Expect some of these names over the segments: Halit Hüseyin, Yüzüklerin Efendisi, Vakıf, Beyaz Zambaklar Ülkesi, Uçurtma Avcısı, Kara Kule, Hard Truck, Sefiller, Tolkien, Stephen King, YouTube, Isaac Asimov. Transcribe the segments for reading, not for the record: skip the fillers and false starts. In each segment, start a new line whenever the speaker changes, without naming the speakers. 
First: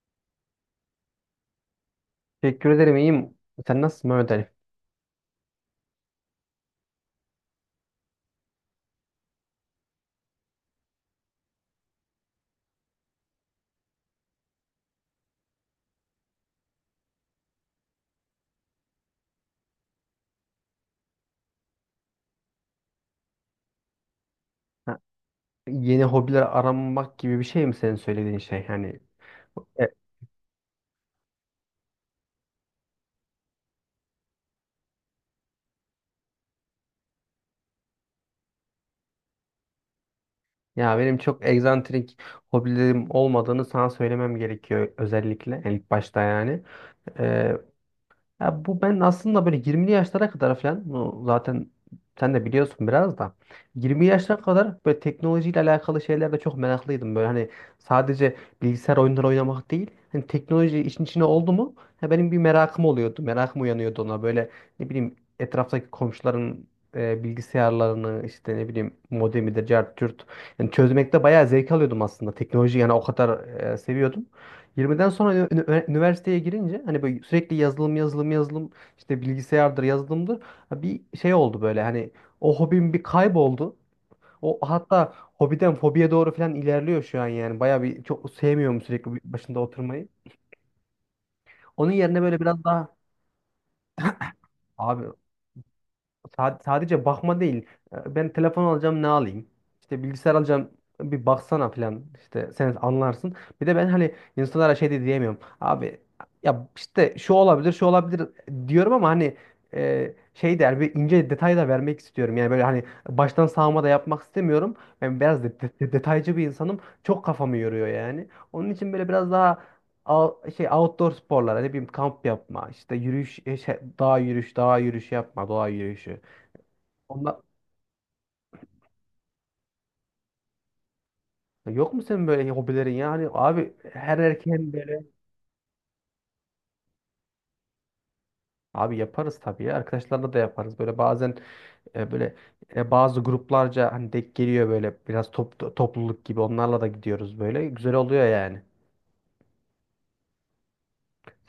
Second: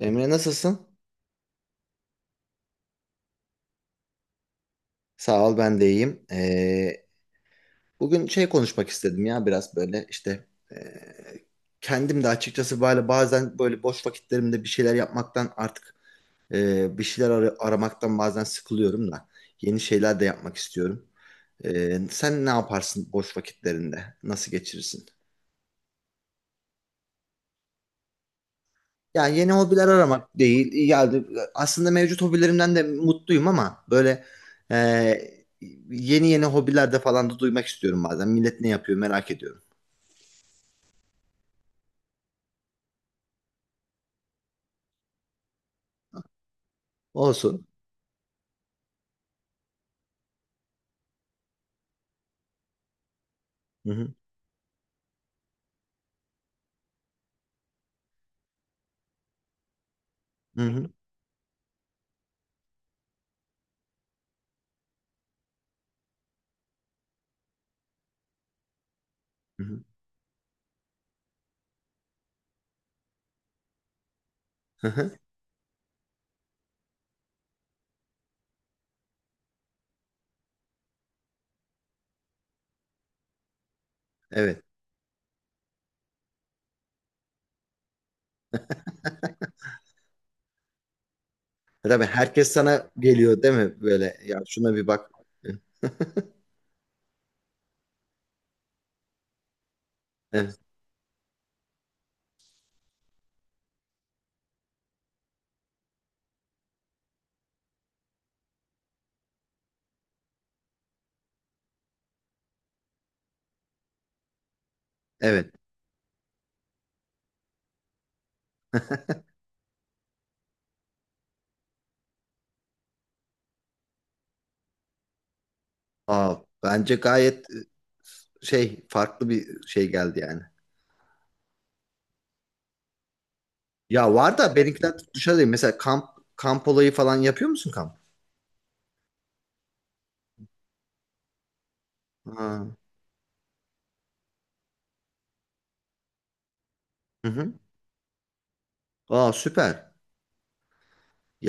Emre nasılsın?
Teşekkür ederim iyiyim. Sen nasılsın Mehmet Ali?
Sağ ol ben de iyiyim. Bugün şey konuşmak istedim ya biraz böyle işte ee, kendim de açıkçası böyle bazen böyle boş vakitlerimde bir şeyler yapmaktan artık bir şeyler aramaktan bazen sıkılıyorum da yeni şeyler de yapmak istiyorum. Sen ne yaparsın boş vakitlerinde? Nasıl
Ha,
geçirirsin?
yeni hobiler aramak gibi bir şey mi senin söylediğin şey? Yani
Yani yeni hobiler
e,
aramak değil. Yani aslında mevcut hobilerimden de mutluyum ama böyle e, yeni yeni hobilerde falan da duymak istiyorum bazen. Millet ne yapıyor merak ediyorum.
ya benim çok egzantrik hobilerim olmadığını sana söylemem gerekiyor özellikle yani ilk başta yani.
Olsun.
Ya bu ben aslında böyle 20'li yaşlara kadar falan bu zaten sen de biliyorsun biraz da
Hı
20
hı.
yaşlara kadar böyle teknolojiyle alakalı şeylerde çok meraklıydım. Böyle hani sadece bilgisayar oyunları oynamak değil hani
Hı
teknoloji
hı.
işin içine oldu mu ya benim bir merakım oluyordu. Merakım uyanıyordu ona böyle ne bileyim etraftaki komşuların bilgisayarlarını işte ne bileyim
Hı
modemidir,
hı.
cart curt. Yani çözmekte bayağı zevk alıyordum aslında. Teknoloji yani o kadar seviyordum.
Hı
20'den
hı.
sonra üniversiteye girince hani böyle sürekli yazılım yazılım yazılım işte bilgisayardır yazılımdır. Ha, bir şey oldu böyle hani o hobim bir kayboldu. O
Evet.
hatta hobiden fobiye doğru falan ilerliyor şu an yani. Bayağı bir çok sevmiyorum sürekli bir başında oturmayı. Onun
Tabii
yerine böyle
herkes
biraz
sana
daha
geliyor değil mi? Böyle ya şuna bir
abi.
bak.
Sadece bakma değil. Ben telefon alacağım, ne alayım? İşte bilgisayar
Evet.
alacağım, bir baksana falan. İşte sen anlarsın. Bir de ben hani insanlara şey de diyemiyorum. Abi ya işte şu olabilir şu olabilir diyorum ama hani şey der, bir ince detay da vermek istiyorum. Yani böyle hani baştan sağma da yapmak istemiyorum. Ben biraz
Evet.
detaycı bir insanım. Çok kafamı yoruyor yani. Onun için böyle biraz daha şey outdoor sporlar, ne bileyim kamp yapma, işte yürüyüş, dağ yürüyüşü yapma, doğa yürüyüşü.
Aa, bence
Ondan...
gayet şey farklı bir şey geldi yani.
Yok mu senin böyle hobilerin ya? Hani abi
Ya
her
var da
erkeğin
benimkiler
böyle.
dışarıdayım. Mesela kamp kamp olayı falan yapıyor musun kamp?
Abi yaparız tabii ya. Arkadaşlarla da yaparız. Böyle bazen böyle
Ha.
bazı gruplarca hani denk geliyor, böyle biraz topluluk gibi, onlarla da
Hı
gidiyoruz
hı.
böyle. Güzel oluyor yani.
Aa süper.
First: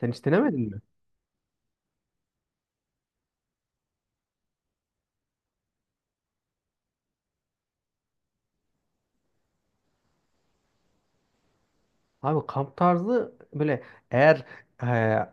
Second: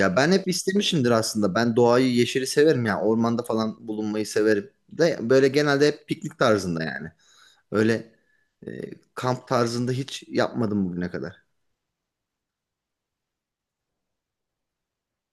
Sen hiç
ben hep
denemedin mi?
istemişimdir aslında. Ben doğayı, yeşili severim ya. Ormanda falan bulunmayı severim. De böyle genelde hep piknik tarzında yani. Öyle kamp tarzında hiç yapmadım bugüne kadar.
Abi kamp tarzı böyle, eğer e,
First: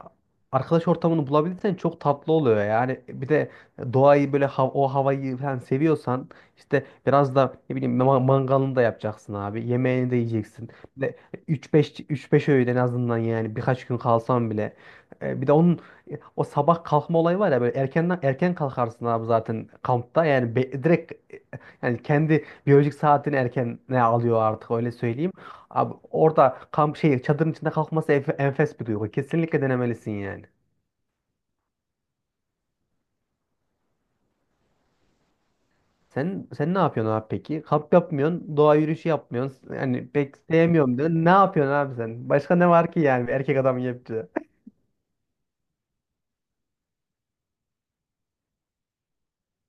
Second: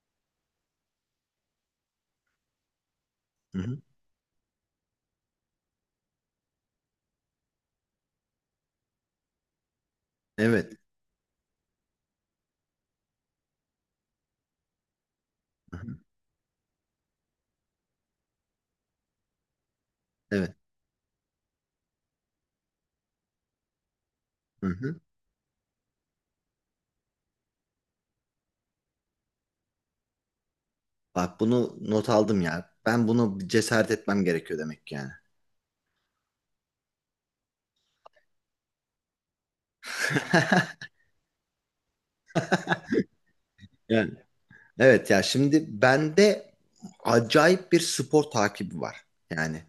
arkadaş ortamını bulabilirsen çok tatlı oluyor. Yani bir de
Hı hı.
doğayı böyle o havayı falan seviyorsan işte biraz da ne bileyim mangalını da yapacaksın abi. Yemeğini de yiyeceksin.
Evet.
Bir de 3-5 öğün en azından, yani birkaç gün kalsan bile. Bir de
Hı
onun
hı.
o sabah kalkma olayı var ya, böyle erkenden erken kalkarsın abi zaten kampta.
Evet.
Yani direkt, yani kendi biyolojik saatini erken ne alıyor
Hı
artık, öyle
hı.
söyleyeyim. Abi orada kamp şey çadırın içinde kalkması enfes bir duygu. Kesinlikle denemelisin yani.
Bak bunu not aldım ya. Ben bunu bir cesaret etmem gerekiyor demek ki yani.
Sen ne yapıyorsun abi peki? Kamp yapmıyorsun, doğa yürüyüşü yapmıyorsun. Yani pek sevmiyorum diyorsun. Ne yapıyorsun abi sen? Başka ne var ki yani bir erkek adamın
Yani
yapacağı?
evet ya şimdi bende acayip bir spor takibi var. Yani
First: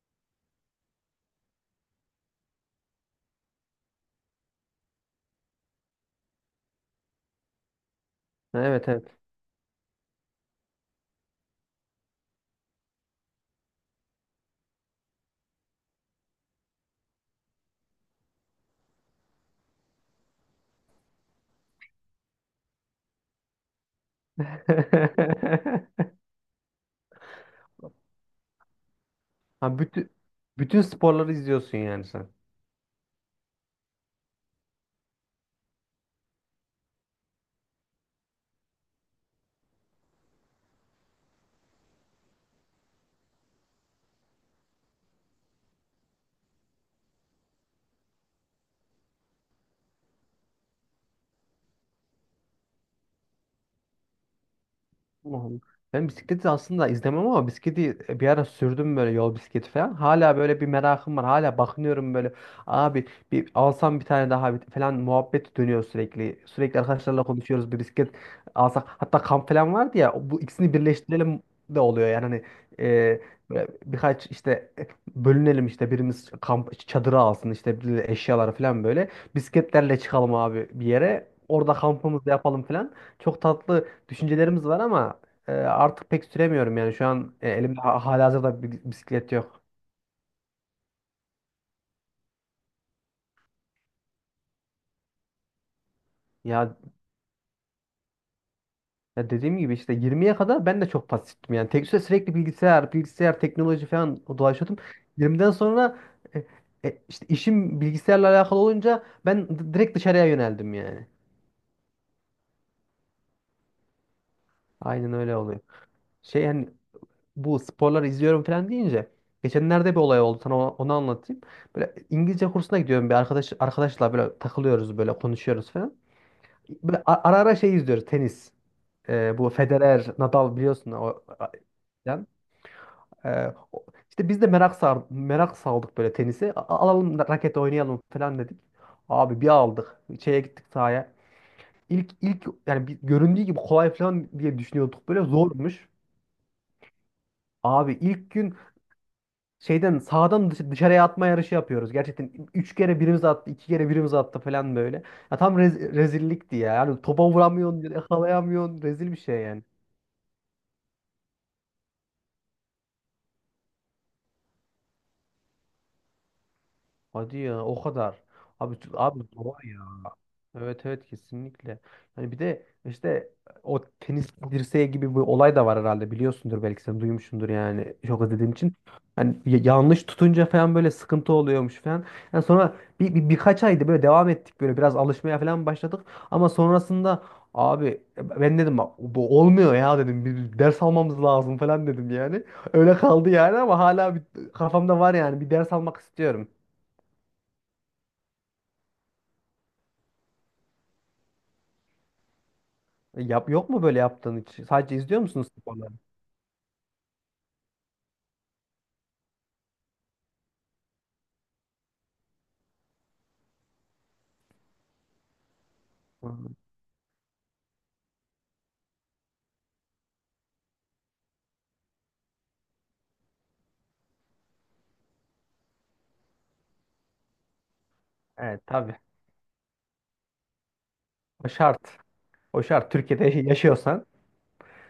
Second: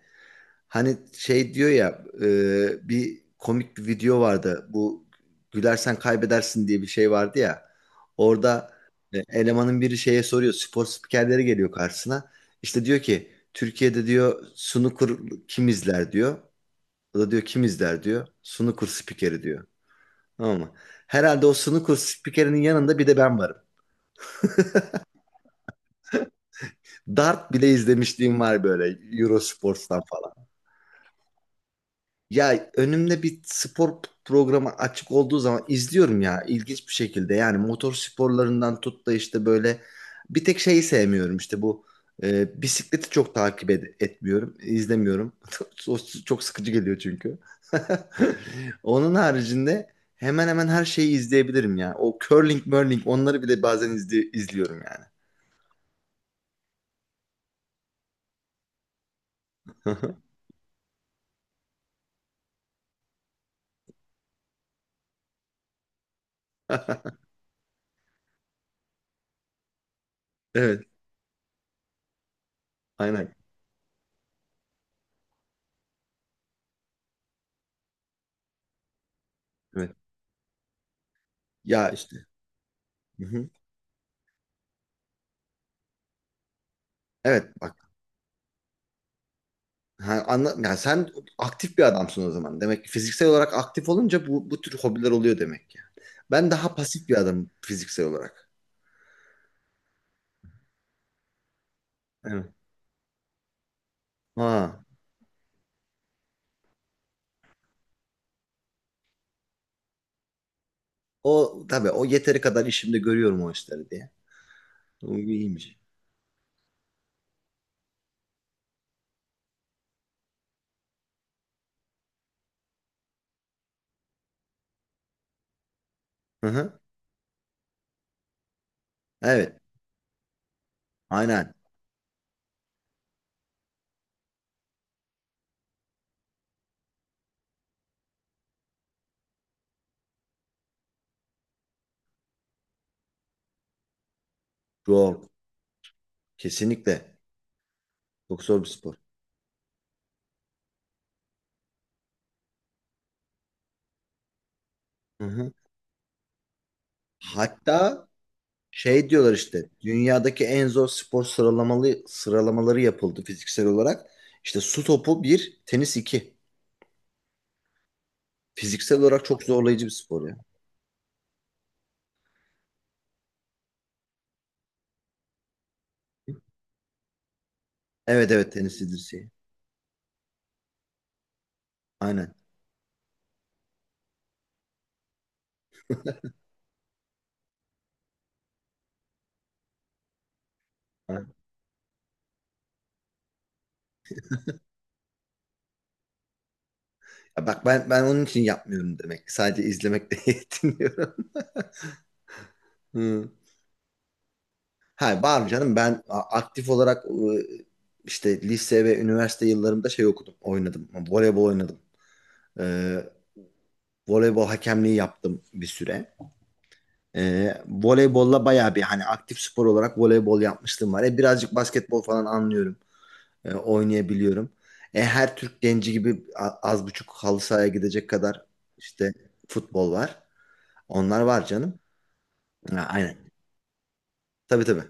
hani şey diyor ya bir komik bir video vardı. Bu gülersen kaybedersin diye bir şey vardı ya. Orada
Evet, evet.
elemanın biri şeye soruyor. Spor spikerleri geliyor karşısına. İşte diyor ki Türkiye'de diyor snooker kim izler diyor. O da diyor kim izler diyor. Snooker spikeri diyor. Tamam mı? Herhalde o snooker spikerinin yanında bir de ben varım. Dart bile izlemişliğim var böyle
Ha,
Eurosports'tan.
bütün sporları izliyorsun yani sen.
Ya önümde bir spor programı açık olduğu zaman izliyorum ya ilginç bir şekilde. Yani motor sporlarından tut da işte böyle bir tek şeyi sevmiyorum işte bu bisikleti çok takip etmiyorum, izlemiyorum. O çok sıkıcı geliyor çünkü. Onun haricinde hemen hemen her şeyi izleyebilirim ya. O curling, murling onları bile bazen izliyorum yani.
Allah Allah. Ben bisikleti aslında izlemem ama bisikleti bir ara sürdüm böyle, yol bisikleti falan. Hala böyle bir merakım var. Hala bakınıyorum böyle. Abi bir alsam bir tane daha falan muhabbet dönüyor sürekli. Sürekli arkadaşlarla konuşuyoruz bir bisiklet alsak. Hatta kamp falan vardı ya, bu ikisini
Evet,
birleştirelim de oluyor yani hani, e,
aynen.
böyle birkaç işte bölünelim, işte birimiz kamp çadırı alsın işte, bir eşyaları falan böyle
Evet.
bisikletlerle çıkalım abi bir yere, orada
Ya işte.
kampımızı yapalım falan.
Hı
Çok
hı.
tatlı düşüncelerimiz var ama artık pek süremiyorum yani şu an,
Evet,
elimde
bak.
halihazırda bir bisiklet yok.
Ha, anla, yani sen aktif bir adamsın o zaman. Demek ki fiziksel olarak aktif olunca bu tür hobiler oluyor demek ki. Ben daha
Ya,
pasif bir adamım fiziksel olarak.
ya dediğim gibi işte 20'ye kadar ben de çok pasiftim yani. Tek süre sürekli
Evet.
bilgisayar, bilgisayar, teknoloji falan dolaşıyordum.
Ha.
20'den sonra e, işte işim bilgisayarla alakalı olunca ben direkt dışarıya yöneldim yani.
O tabii o yeteri kadar işimde görüyorum o işleri diye.
Aynen
O
öyle oluyor.
iyiymiş.
Şey hani bu sporları izliyorum falan deyince, geçenlerde bir olay oldu, sana onu anlatayım. Böyle İngilizce kursuna gidiyorum bir arkadaşla böyle takılıyoruz, böyle konuşuyoruz falan.
Hı hı.
Böyle ara ara şey izliyoruz, tenis. Bu
Evet.
Federer, Nadal biliyorsun, o
Aynen.
filan. İşte biz de merak saldık böyle tenisi. Alalım raket oynayalım falan dedik. Abi bir aldık. Şeye gittik, sahaya. İlk yani göründüğü gibi kolay falan diye düşünüyorduk, böyle
Çok.
zormuş.
Kesinlikle.
Abi ilk
Çok
gün
zor bir spor.
şeyden sağdan dışarıya atma yarışı yapıyoruz. Gerçekten üç kere birimiz attı, iki kere birimiz attı falan böyle.
Hı
Ya
hı.
tam rezillikti ya. Yani topa vuramıyorsun,
Hatta
yakalayamıyorsun.
şey
Rezil bir
diyorlar
şey yani.
işte dünyadaki en zor spor sıralamaları yapıldı fiziksel olarak. İşte su topu bir, tenis iki.
Hadi ya, o kadar. Abi
Fiziksel
abi
olarak çok
doğru ya.
zorlayıcı bir spor ya.
Evet evet, kesinlikle. Yani bir de işte o tenis dirseği gibi bir olay da var herhalde, biliyorsundur belki, sen duymuşsundur yani çok
Evet
izlediğin
evet
için.
tenisidir şey.
Yani yanlış tutunca falan böyle sıkıntı oluyormuş falan.
Aynen.
Yani sonra birkaç ayda böyle devam ettik, böyle biraz alışmaya falan başladık. Ama sonrasında abi ben dedim, "Bak, bu olmuyor ya," dedim, "bir ders almamız
Aynen.
lazım" falan dedim yani. Öyle kaldı yani ama hala bir, kafamda var yani, bir ders almak istiyorum.
Ya bak ben onun için yapmıyorum demek. Sadece izlemekle yetiniyorum. Hı.
Yap, yok mu böyle yaptığın hiç? Sadece izliyor
Ha var mı
musunuz
canım
sporları?
ben aktif olarak işte lise ve üniversite yıllarımda şey okudum, oynadım. Voleybol oynadım. Ee, voleybol hakemliği yaptım bir süre.
Hı.
Voleybolla bayağı bir hani aktif spor olarak voleybol yapmıştım var. Birazcık basketbol falan anlıyorum. Oynayabiliyorum. Her Türk genci gibi az buçuk halı sahaya gidecek kadar
Evet tabii.
işte futbol var. Onlar var
O
canım.
şart. O
Ha,
şart.
aynen.
Türkiye'de yaşıyorsan
Tabii tabii.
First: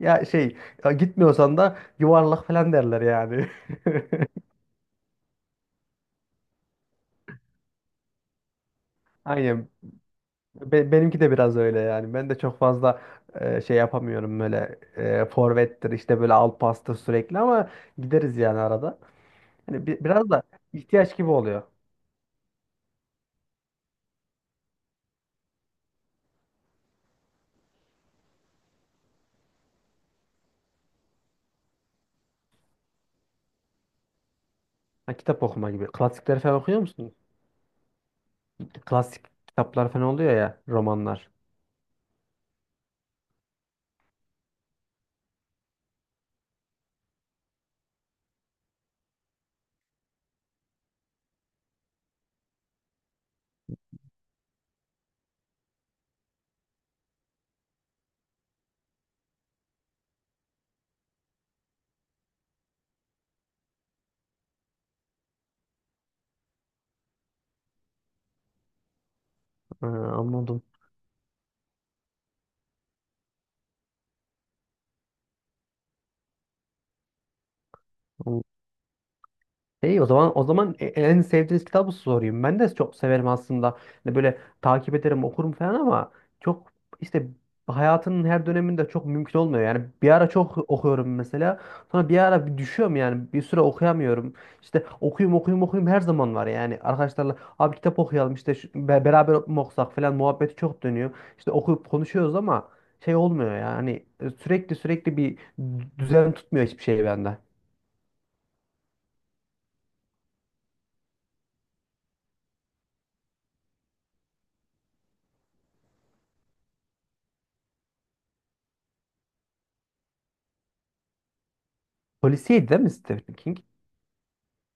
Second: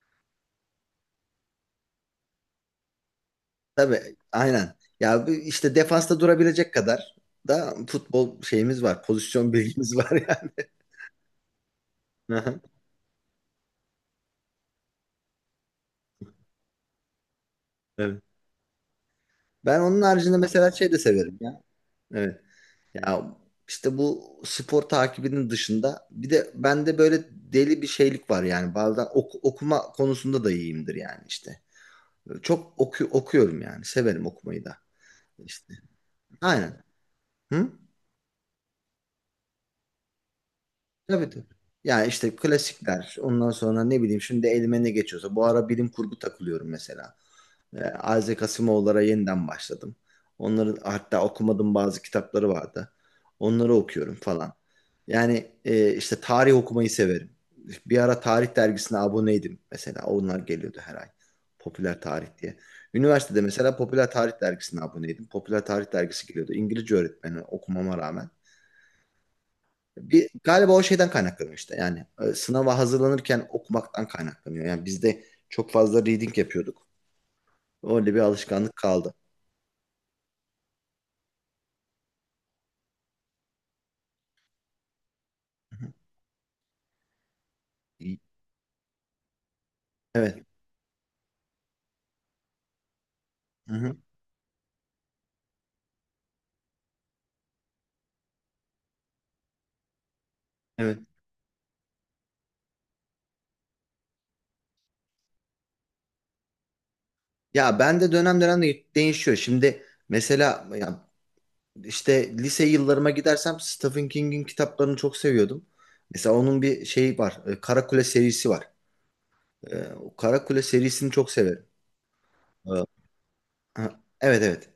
ya şey, ya gitmiyorsan da yuvarlak falan derler yani.
Tabii aynen. Ya bu işte defansta durabilecek kadar da futbol şeyimiz var. Pozisyon
Aynen.
bilgimiz var yani.
Benimki de biraz öyle yani. Ben de çok
Aha,
fazla şey yapamıyorum böyle, forvettir işte böyle alt pastır sürekli, ama
evet.
gideriz yani arada.
Ben
Hani
onun
biraz
haricinde
da
mesela şey de
ihtiyaç gibi
severim ya.
oluyor.
Evet. Ya işte bu spor takibinin dışında bir de bende böyle deli bir şeylik var yani. Bazen okuma konusunda da iyiyimdir yani işte. Çok okuyorum yani. Severim okumayı da.
Ha, kitap okuma
İşte.
gibi. Klasikleri falan okuyor
Aynen.
musun?
Hı?
Klasik kitaplar falan oluyor ya,
Tabii
romanlar.
tabii. Ya işte klasikler. Ondan sonra ne bileyim şimdi elime ne geçiyorsa. Bu ara bilim kurgu takılıyorum mesela. Isaac Asimov'lara yeniden başladım. Onları hatta okumadığım bazı kitapları vardı. Onları okuyorum falan. Yani işte tarih okumayı severim. Bir ara tarih dergisine aboneydim mesela. Onlar geliyordu her ay. Popüler tarih diye. Üniversitede mesela popüler tarih dergisine aboneydim. Popüler tarih dergisi geliyordu. İngilizce öğretmeni okumama rağmen.
Ha,
Bir,
anladım.
galiba o şeyden kaynaklanıyor işte. Yani sınava hazırlanırken okumaktan kaynaklanıyor. Yani biz de çok fazla reading yapıyorduk. Öyle bir alışkanlık kaldı.
İyi, o zaman en sevdiğiniz kitabı sorayım. Ben de çok severim aslında. Hani böyle takip ederim, okurum falan ama çok işte
İyi.
hayatının her döneminde çok mümkün olmuyor. Yani bir ara
Evet.
çok okuyorum mesela. Sonra bir ara bir düşüyorum yani. Bir süre
Hı-hı.
okuyamıyorum. İşte okuyayım okuyayım okuyayım her zaman var yani. Arkadaşlarla abi kitap okuyalım, işte beraber mi okusak falan muhabbeti çok
Evet.
dönüyor. İşte okuyup konuşuyoruz ama şey olmuyor yani. Sürekli bir düzen tutmuyor hiçbir şey bende.
Ya ben de dönem dönem de değişiyor. Şimdi mesela ya işte lise yıllarıma gidersem Stephen King'in kitaplarını çok seviyordum. Mesela onun bir şeyi var. Kara Kule serisi var. O Kara Kule serisini çok severim.
Polisiydi değil
E,
mi Stephen King?
ha, evet evet.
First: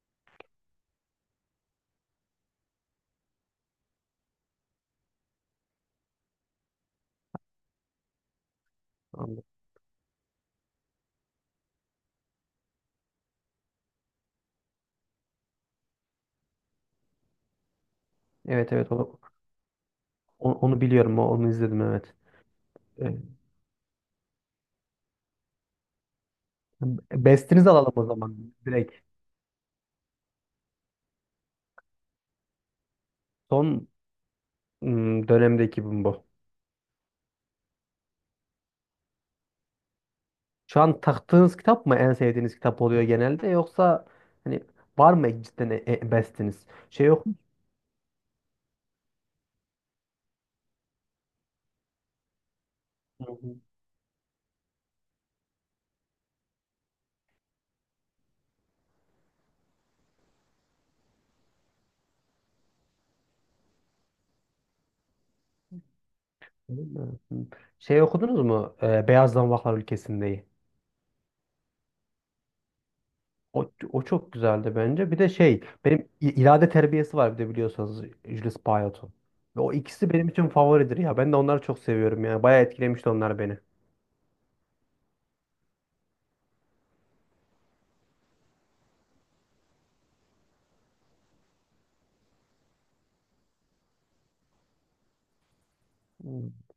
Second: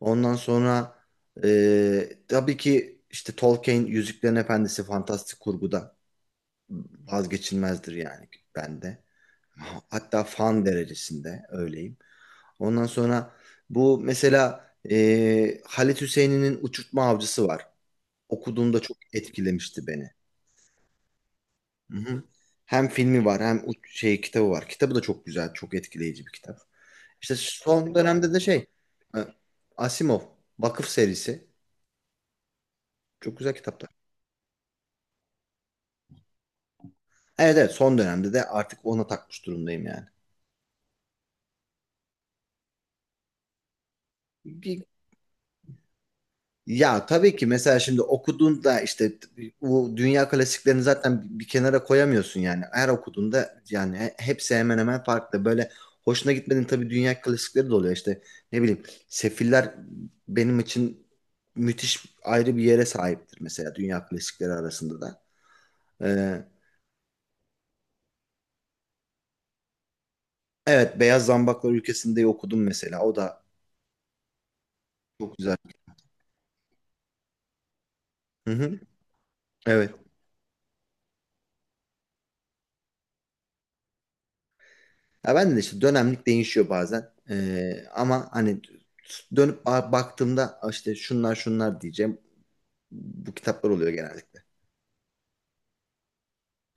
Ondan sonra tabii ki işte Tolkien Yüzüklerin Efendisi fantastik kurguda vazgeçilmezdir yani bende.
Anladım.
Hatta fan derecesinde öyleyim. Ondan sonra bu mesela Halit Hüseyin'in Uçurtma Avcısı var.
Evet
Okuduğumda
evet
çok etkilemişti beni.
onu biliyorum. Onu izledim,
Hı
evet.
hı. Hem
Evet.
filmi var hem şey kitabı var. Kitabı da çok güzel, çok etkileyici bir kitap. İşte
Bestinizi alalım
son
o
dönemde de
zaman
şey
direkt.
e, Asimov Vakıf serisi çok güzel
Son
kitaplar.
dönemdeki bu. Bu.
Evet evet son dönemde de artık ona takmış durumdayım yani.
Şu an taktığınız kitap mı en sevdiğiniz kitap oluyor genelde, yoksa hani
Bir-
var mı cidden bestiniz?
ya
Şey yok.
tabii ki mesela şimdi okuduğunda işte bu dünya klasiklerini zaten bir kenara koyamıyorsun yani. Her
Hı
okuduğunda yani hepsi hemen hemen farklı. Böyle hoşuna gitmediğin tabii dünya klasikleri de oluyor işte. Ne bileyim Sefiller benim için müthiş ayrı bir yere sahiptir mesela dünya klasikleri arasında da. Ee,
hı. Şey okudunuz mu? Beyaz Zanvaklar Ülkesinde'yi.
evet Beyaz Zambaklar Ülkesi'ndeyi okudum mesela. O da
O, o çok güzeldi bence. Bir de
çok güzel.
şey, benim irade terbiyesi var, bir de biliyorsanız
Hı
Jules
hı.
Bayot'un. Ve o
Evet.
ikisi benim için favoridir ya. Ben de onları çok seviyorum yani. Bayağı etkilemişti onlar beni.
Ya ben de işte dönemlik değişiyor bazen. Ama hani dönüp baktığımda "Ah, işte şunlar şunlar diyeceğim. Bu kitaplar oluyor genellikle.